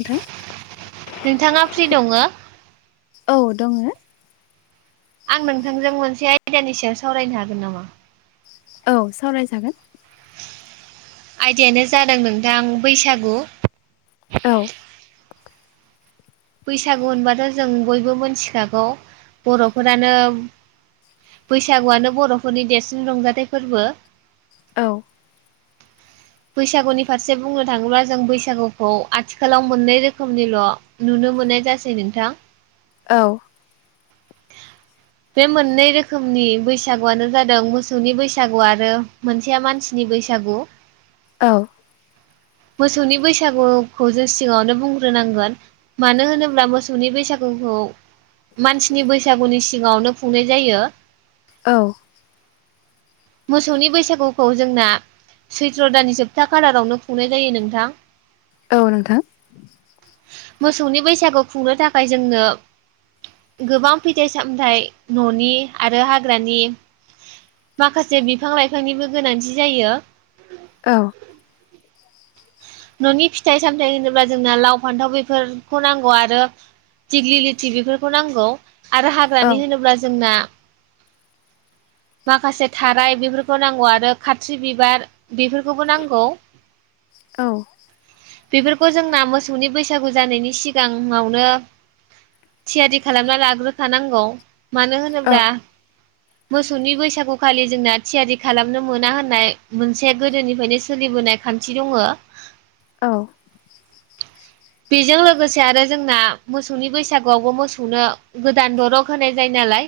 नोंथां नोंथाङा फ्रि दङ? औ दङो आं नोंथांजों मोनसे आयदानि सायाव सावरायनो हागोन नामा? औ सावरायजागोन। आयदायानो जादों नोंथां बैसागु। औ। बैसागु होनबाथ' जों बयबो मोनथिखागौ बर'फोरानो बैसागुआनो बर'फोरनि देरसिन रंजाथाइ फोरबो। औ। बैसागुनि फारसे बुंनो थाङोब्ला जों बैसागुखौ आथिखालाव मोननै रोखोमनिल' नुनो मोननाय जासै नोंथां। औ। बे मोननै रोखोमनि बैसागुआनो जादों मोसौनि बैसागु आरो मोनसेया मानसिनि बैसागु। औ। मोसौनि बैसागुखौ जों सिगाङावनो बुंग्रोनांगोन मानो होनोब्ला मोसौनि बैसागुखौ मानसि सिनि बैसागुनि सिगाङावनो खुंनाय जायो। औ। मोसौनि बैसागुखौ जोंना सैथ्र' दाननि जोबथा खालारावनो खुंनाय जायो नोंथां ‌। औ नोंथां। मोसौनि बैसागु खुंनो थाखाय जोंनो गोबां फैथाय सामथाय न'नि आरो हाग्रानि माखासे बिफां लाइफांनिबो गोनांथि जायो। औ। न'नि फिथाइ सामथाय होनोब्ला जोंना लाव फान्थाव बेफोरखौ नांगौ आरो दिग्लि लिथि बेफोरखौ नांगौ। आरो औ हाग्रानि होनोब्ला जोंना माखासे थाराय बेफोरखौ नांगौ आरो खाथ्रि बिबार बेफोरखौबो नांगौ औ बेफोरखौ जोंना मोसौनि बैसाग सागु जानायनि सिगाङावनो थियारि खालामना लाग्रोखानांगौ मानो औ होनोब्ला मोसौनि बैसागु खालि जोंना थियारि खालामनो मोना होननाय मोनसे गोदोनिफ्रायनो सोलिबोनाय खान्थि दंओ। औ बेजों लोगोसे आरो जोंना मोसौनि बैसागुआवबो मोसौनो गोदान दरग होनाय जायो नालाय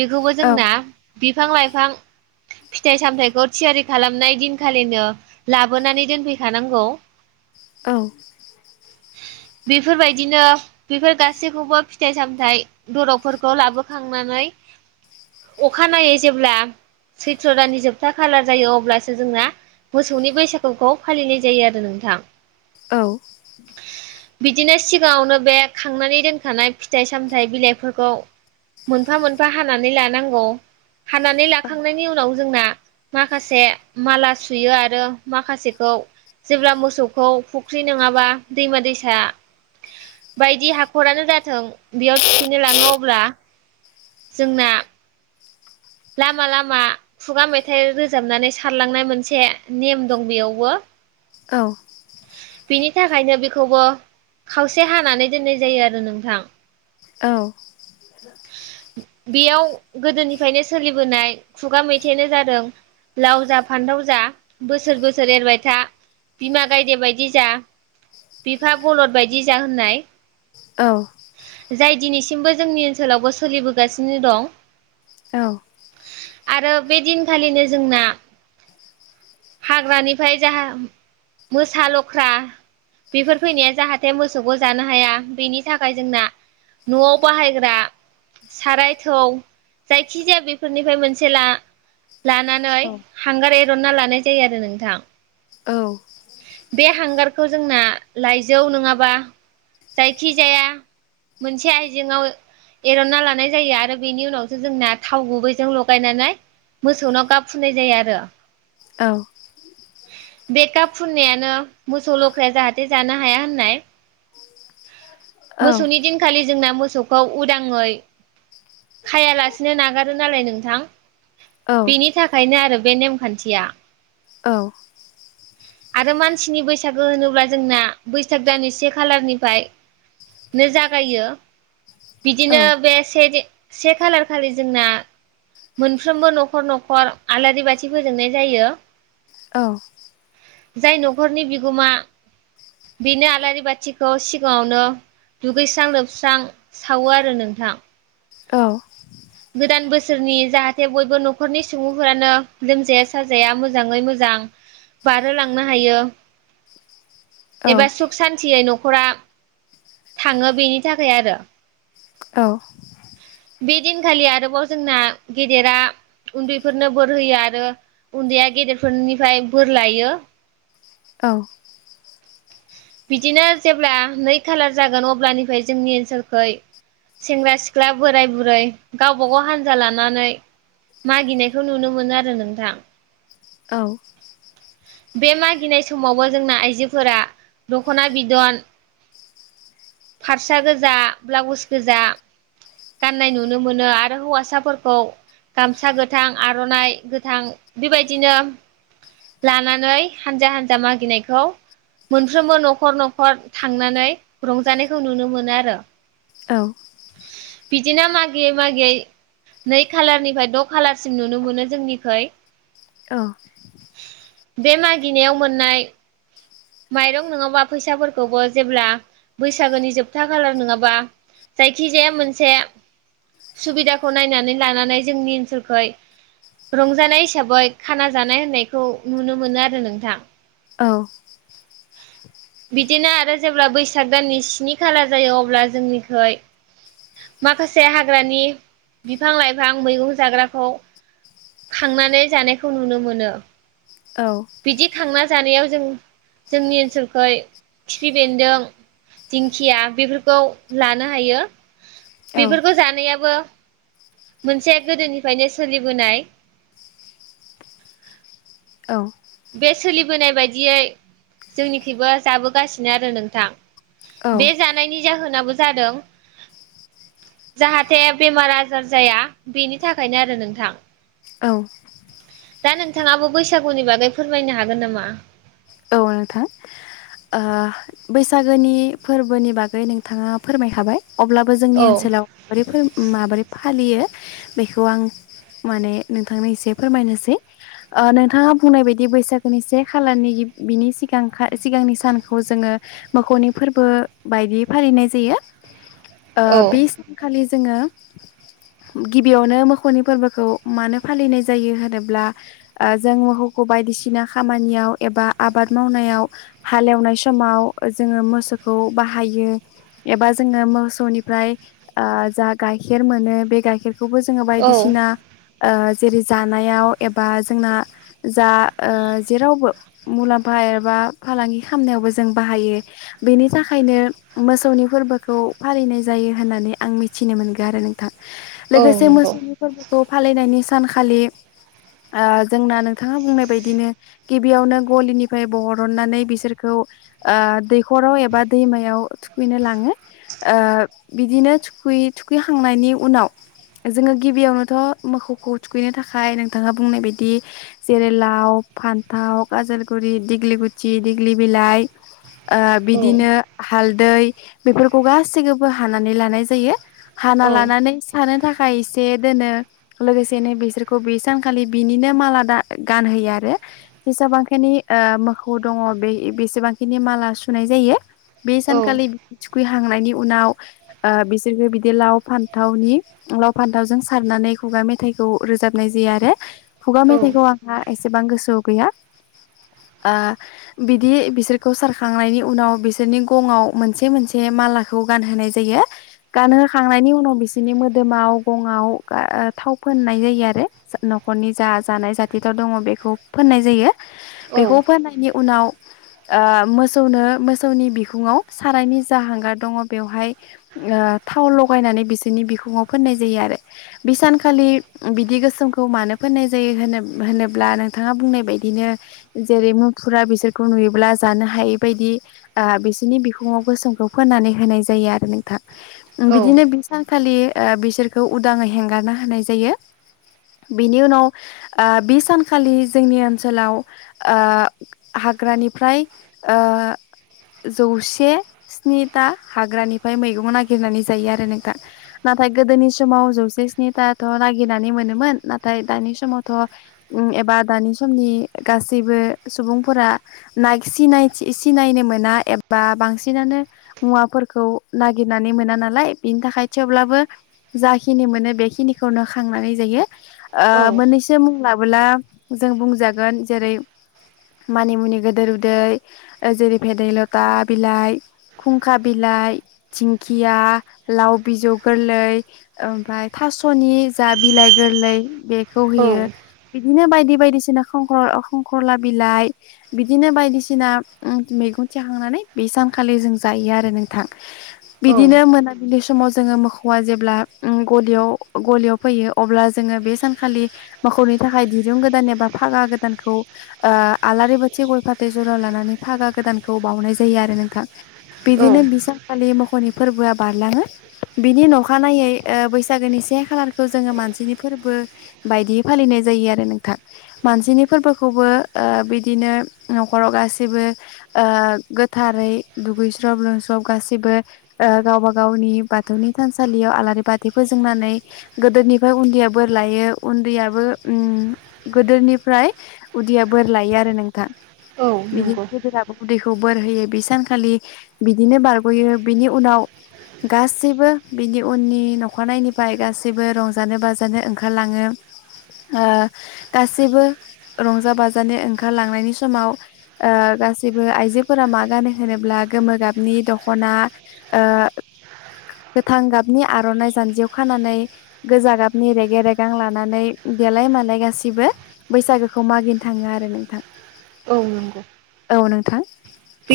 बेखौबो औ जोंना बिफां लाइफां फिथाइ सामथायखौ थियारि खालामनाय दिनखालिनो लाबोनानै दोनफैखानांगौ। औ। बेफोरबायदिनो बेफोर गासैखौबो फिथाइ सामथाय दरबफोरखौ लाबोखांनानै अखानायै जेब्ला सैथ्र' दाननि जोबथा खालार जायो अब्लासो जोंना मोसौनि बैसाग खौ फालिनाय जायो आरो नोंथां। औ। बिदिनो सिगाङावनो बे खांनानै दोखानाय फिथाइ सामथायाइ बिलाइफोरखौ मोनफा मोनफा हानानै लानांगौ हानानै औ लाखांनायनि उनाव जोंना माखासे माला सुयो आरो माखासेखौ जेब्ला मोसौखौ फुख्रि नङाबा दैमा दैसा बायदि हाखरानो जाथों बेयाव थुखैनो लाङो अब्ला जोंना लामा लामा खुगा मेथाइ रोजाबनानै सारलांनाय मोनसे नेम दं बेयावबो। औ। बिनि थाखायनो बेखौबो खावसे हानानै दोननाय जायो आरो नोंथां। औ। बेयाव गोदोनिफ्रायनो सो सोलिबोनाय खुगा मेथाइानो जादों लाव जा फान्थाव जा बोसोर बोसोर एरबाय था बिमा गायदे बायदि जा बिफा बलद बायदि जा होननाय औ। जाय दिनैसिमबो जोंनि ओनसोलावबो सोलिबोगासिनो दं। औ। आरो बे दिनखालिनो जोंना हाग्रानिफ्राय जा मोसा लख्रा बेफोर फैनाया जाहाथे मोसौखौ जानो हाया बेनि थाखाय जोंना न'आव बाहायग्रा साराय थौ जाय खिजाया बेफोरनिफ्राय मोनसे ला लानानै हांगार सोना लानाय जायो आरो नोंथां। बे हांगार खौ जोंना लाइजौ नङाबा जायखि जाया मोनसे आइजेंआव एरना लानाय जायो आरो बेनि उनावसो जोंना थाव गुबैजों लगायनानै मोसौनाव गाब फुनाय जायो आरो। औ। बे काप फुननायानो मोसौ लख्राया जाहाथे जानो हाया होननाय। मोसौनि दिनखालि जोंना मो मोसौखौ उदाङै खायालासेनो नागारो नालाय नोंथां। बिनि थाखायनो आरो। बे नेमखान्थिया। औ। आरो मानसिनि बैसागो होनोब्ला जोंना बैसाग दानि से खालारनि। निफायनो जागायो। बिदिनो बे से। से खालार खालि जोंना मोनफ्रोमबो न'खर न'खर आलारि बाथि फोजोंनाय जायो। औ। जाय न'खरनि बिगोमा बेनो आलारि बाथि। खौ सिगाङावनो दुगैस्रां लोबस्रां सावो आरो नोंथां। गोदान बोसोरनि जाहाथे बयबो न'खरनि सुबुंफोरानो लोमजाया साजाया मोजाङै मोजां बारहोलांनो हायो। एबा सुख सान्थियै न'। न'खरा थाङो बेनि थाखाय आरो। औ। बे दिनखालि आरोबाव जोंना गेदेरा उन्दैफोरनो बोर होयो आरो उन्दैया गेदेरफोरनिफ्राय बोर लायो। औ। बिदिनो जेब्ला नै खालार जागोन अब्लानिफ्राय बिदिनो जेब्लानिफ्राय नै खालार जागोन अब्लानिफ्राय जोंनि ओनसोलखै सेंग्रा सिख्ला बोराय बुरै गावबाागाव हानजा लानानै मागिनायखौ नुनो मोनो आरो नोंथां। औ। बे मागिनाय समावबो जोंना आइजोफोरा दख'ना बिदन फास्रा गोजा ब्लाउस गोजा गाननाय नुनो मोनो आरो हौवासाफोरखौ गामसा गोथां आर'नाइ गोथां बेबायदिनो। लानानै हानजा हानजा मागिनायखौ मोनफ्रोमबो न'खर न'खर थांनानै रंजानायखौ नुनो मोनो आरो औ बिदिना मागियै मागियै नै खालारनिफ्राय द खालारसिम नुनो मोनो जोंनिखै औ बे मागिनायाव मोननाय माइरं नङाबा फैसाफोरखौबो जेब्ला बैसागोनि जोबथा खालार नङाबा जायखिजाया मोनसे सुबिदाखौ नायनानै लानानै जोंनि ओनसोलखै रंजानाय हिसाबै खाना जानाय होननायखौ नुनो मोनो आरो नोंथां औ बिदिनो आरो जेब्ला बैसाग दाननि स्नि खालार जायो अब्ला जोंनिखै माखासे हाग्रानि बिफां लाइफां मैगं जाग्राखौ खांनानै जानायखौ नुनो मोनो बिदि खांना जानायाव जों जोंनि ओनसोलखै खिफि बेन्दों दिंखिया बेफोरखौ लानो हायो बेफोरखौ जानायाबो मोनसे गोदोनिफ्रायनो सोलिबोनाय बे सोलिबोनाय बायदियै जोंनिखैबो जाबोगासिनो आरो नोंथां बे जानायनि जाहोनाबो जादों जाहाथे बेमार आजार जाया बेनि थाखायनो आरो नोंथां औ दा नोंथाङाबो बैसागुनि बागै फोरमायनो हागोन नामा औ नोंथां ओ बैसागोनि फोरबोनि बागै नोंथाङा फोरमायखाबाय अब्लाबो जोंनि औ ओनसोलाव माबोरैफोर माबोरै फा फालियो बेखौ आं माने नोंथांनो एसे फोरमायनोसै ओ नोंथाङा बुंनाय बायदि बैसागोनि से खालारनि गिब बिनि सिगांखा सिगांनि सानखौ जोङो मोखौनि फोरबो बायदि फालिनाय जायो ओ औ बि सान खालि जोङो गिबियावनो मोसौनि फोरबोखौ मानो फालिनाय जायो होनोब्ला ओ जों मोसौखौ बायदिसिना खामानियाव एबा आबाद मावनायाव हालेवनाय समाव जोङो मोसौखौ बाहायो एबा जोङो मोसौनिफ्राय ओ जा गाइखेर मोनो बे गाइखेर बेखौबो जोङो औ बायदिसिना ओ जेरै जानायाव एबा जोंना जा ओ जेरावबो मुलाम्फा एबा फालांगि खालामनायावबो जों बाहायो बेनि थाखायनो मोसौनि फोरबोखौ फालिनाय जायो होननानै आं मिथिनो मोनगोन आरो नोंथां औ लोगोसे नंगौ मोसौनि फोरबो खौ फालिनायनि सानखालि ओ जोंना नोंथाङा बुंनाय बदिनो गिबियावनो गलिनिफ्राय बहरननानै बिसोरखौ ओ दैखराव एबा दैमायाव थुखैनो लाङो ओ बिदिनो थुखै थुखैखांनायनि उनाव जोङो गिबियावनोथ मोसौखौ थुखैनो थाखाय नोंथाङा बुंनाय बदि जेरै लाव फान्थाव काजालगुरि दिग्लिगुथि दिग्लि बिलाइ ओ औ बिदिनो हा हालदै बेफोरखौ गासैखौबो हानानै लानाय जायो हाना औ लानानै सानो थाखा खायसे दोनो लोगोसेनो बिसोरखौ बे सानखालि बिनिनो माला दा गानहोयो आरो जेसेबांखिनि ओ मोसौ दङी बे बेसेबांखिनि माला सुनाय जायो बे औ सानखााललि थुखै हा थांनायनि उनाव ओ बिसोरखौ बिदि लाव फान्थावनि लाव फान्थावजों सारनानै खुगा मेथाइखौ रोजाबनाय जायो आरो खुगा मेथाइ खौ आंहा एसेबां गोसोआव गैया। ओ बिदि बिसोरखौ सारखांनायनि उनाव बिसोरनि गङाव मोनसे मोनसे मालाखौ गानहोनाय जायो गानहोखांनायनि उनाव बिसोरनि मोदोमाव गङाव थाव फोननाय जायो आरो नखरनि जा जानाय जाथि थाव दङ बेखौ फोननाय जायो। औ बेखौ फोनायनि उनाव ओह मोसौनो मोसौनि बिखुङाव सारायनि जा हांगार दङ बेवहाय थाव लगायनानै बिसोरनि बिखुङाव फोननाय जायो आरो बि सानखालि बिदि गोसोमखौ मानो फोननाय जायो होन- होनोब्ला नोंथाङा बुंनाय बायदि बिदिनो जेरै मुफुरा बिसोरखौ नुयोब्ला जानो हायै बायदि बिसोरनि बिखुङाव गोसोमखौ फोननानै होनाय जायो आरो नोंथां। बिदिनो बिसां खालि ओ बिसोरखौ उदाङै हेंगारना होनाय जायो बिनि उनाव बे सानखालि जोंनि ओनसोलाव ओ हाग्रानिफ्राय ओ जौसे स्निथा हाग्रानिफ्राय मैगं नागिरनानै जायो आरो नोंथां नाथाय गोदोनि समाव जौसे स्निथाथ नागिरनानै मोनोमोन नाथाय दानि समावथ एबा दानि समनि गासैबो सुबुंफोरा नायग सिनायथि सिनायनो मोना एबा बांसिनानो मुवाफोरखौ नागिरनानै मोना नालाय बिनि थाखाय थेवब्लाबो जाखिनि मोनो बेखिनिखौनो खांनानै जायो। औ ओह मोननैसो मुंलाब बुलाब जों बुंजागोन जेरै मानिमुनि गोदेर उदै जेरै भेदै लथा बिलाइ खुंखा बिलाइ थिंखिया लाव बिजौ गोरलै ओमफ्राय थासनि जा बिलाइ गोरलै बेख खौ होयो बिदिनो बायद बे बायदि बायदिसिना खंखर खंख्रला बिलाइ बिदिनो बायदिसिना मैगं थिखांनानै बे सानखालि जों जायो आरो नोंथां। बिदिनो मोनाबिलि समाव जोङो मोखौआ जेब्ला गलियाव गलियाव फैयो अब्ला जोङो बे सानखालि मोखौनि थाखाय दिरुं गोदान एबा फागा गोदानखौ आलारि बाथि गय फाथै जरा लानानै फागा गोदानखौ बाउनाय जायो आरो नोंथां औ बिदिनो बिसानखालि मोखौनि फोरबोआ बारलाङो बिनि नखानायै बैसागोनि से खालारखौ जोङो मानसिनि फोरबो बायदियै फालिनाय जायो आरो नोंथां। मानसिनि फोरबोखौबो ओ बिदिनो नख'राव गासैबो ओ गोथारै दुगैस्रब लोंस्रब गाैबो गावबा गावनि बाथौनि थानसालियाव आलारि बाथि फोजोंनानै गोदोनिफ्राय उन्दैया बोर लायो उन्दैयाबो उम गोदोनि फ्राय उदिया बोर लायो आरो नोंथां। औ बिदि नंगौ गेदेराबो उदैख खौ बोर होयो बि सानखालि बिदिनो बारगयो बिनि उनाव गासैबो बिनि उननि नखानायैनिफ्राय गासैबो रंजानो बाजानो ओंखारलाङो ओ गासैबो रंजा बाजानो ओंखारलांनायनि समाव ओ गासैबो आइजोफोरा मा गानो होनोब्ला गोमो गाबनि दख'ना ओ गोथां गाबनि आरनाइ जानजियाव खानानै गोजा गाबनि रेगे रेगां लानानै देलाय मालाय गासिबो बैसागोखौ मागिनो थाङो आरो नोंथां। औ नंगौ। औ नोंथां।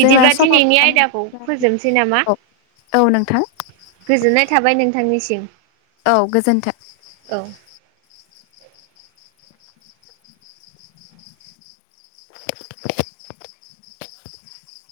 जोंना समाबो दिनैनि जानानै आयदाखौ फैबाय फोजोबनोसै नामा? औ औ नोंथां। गोजोननाय थाबाय [unintelligible] औ गोजोन्थों। औ। [inaudible]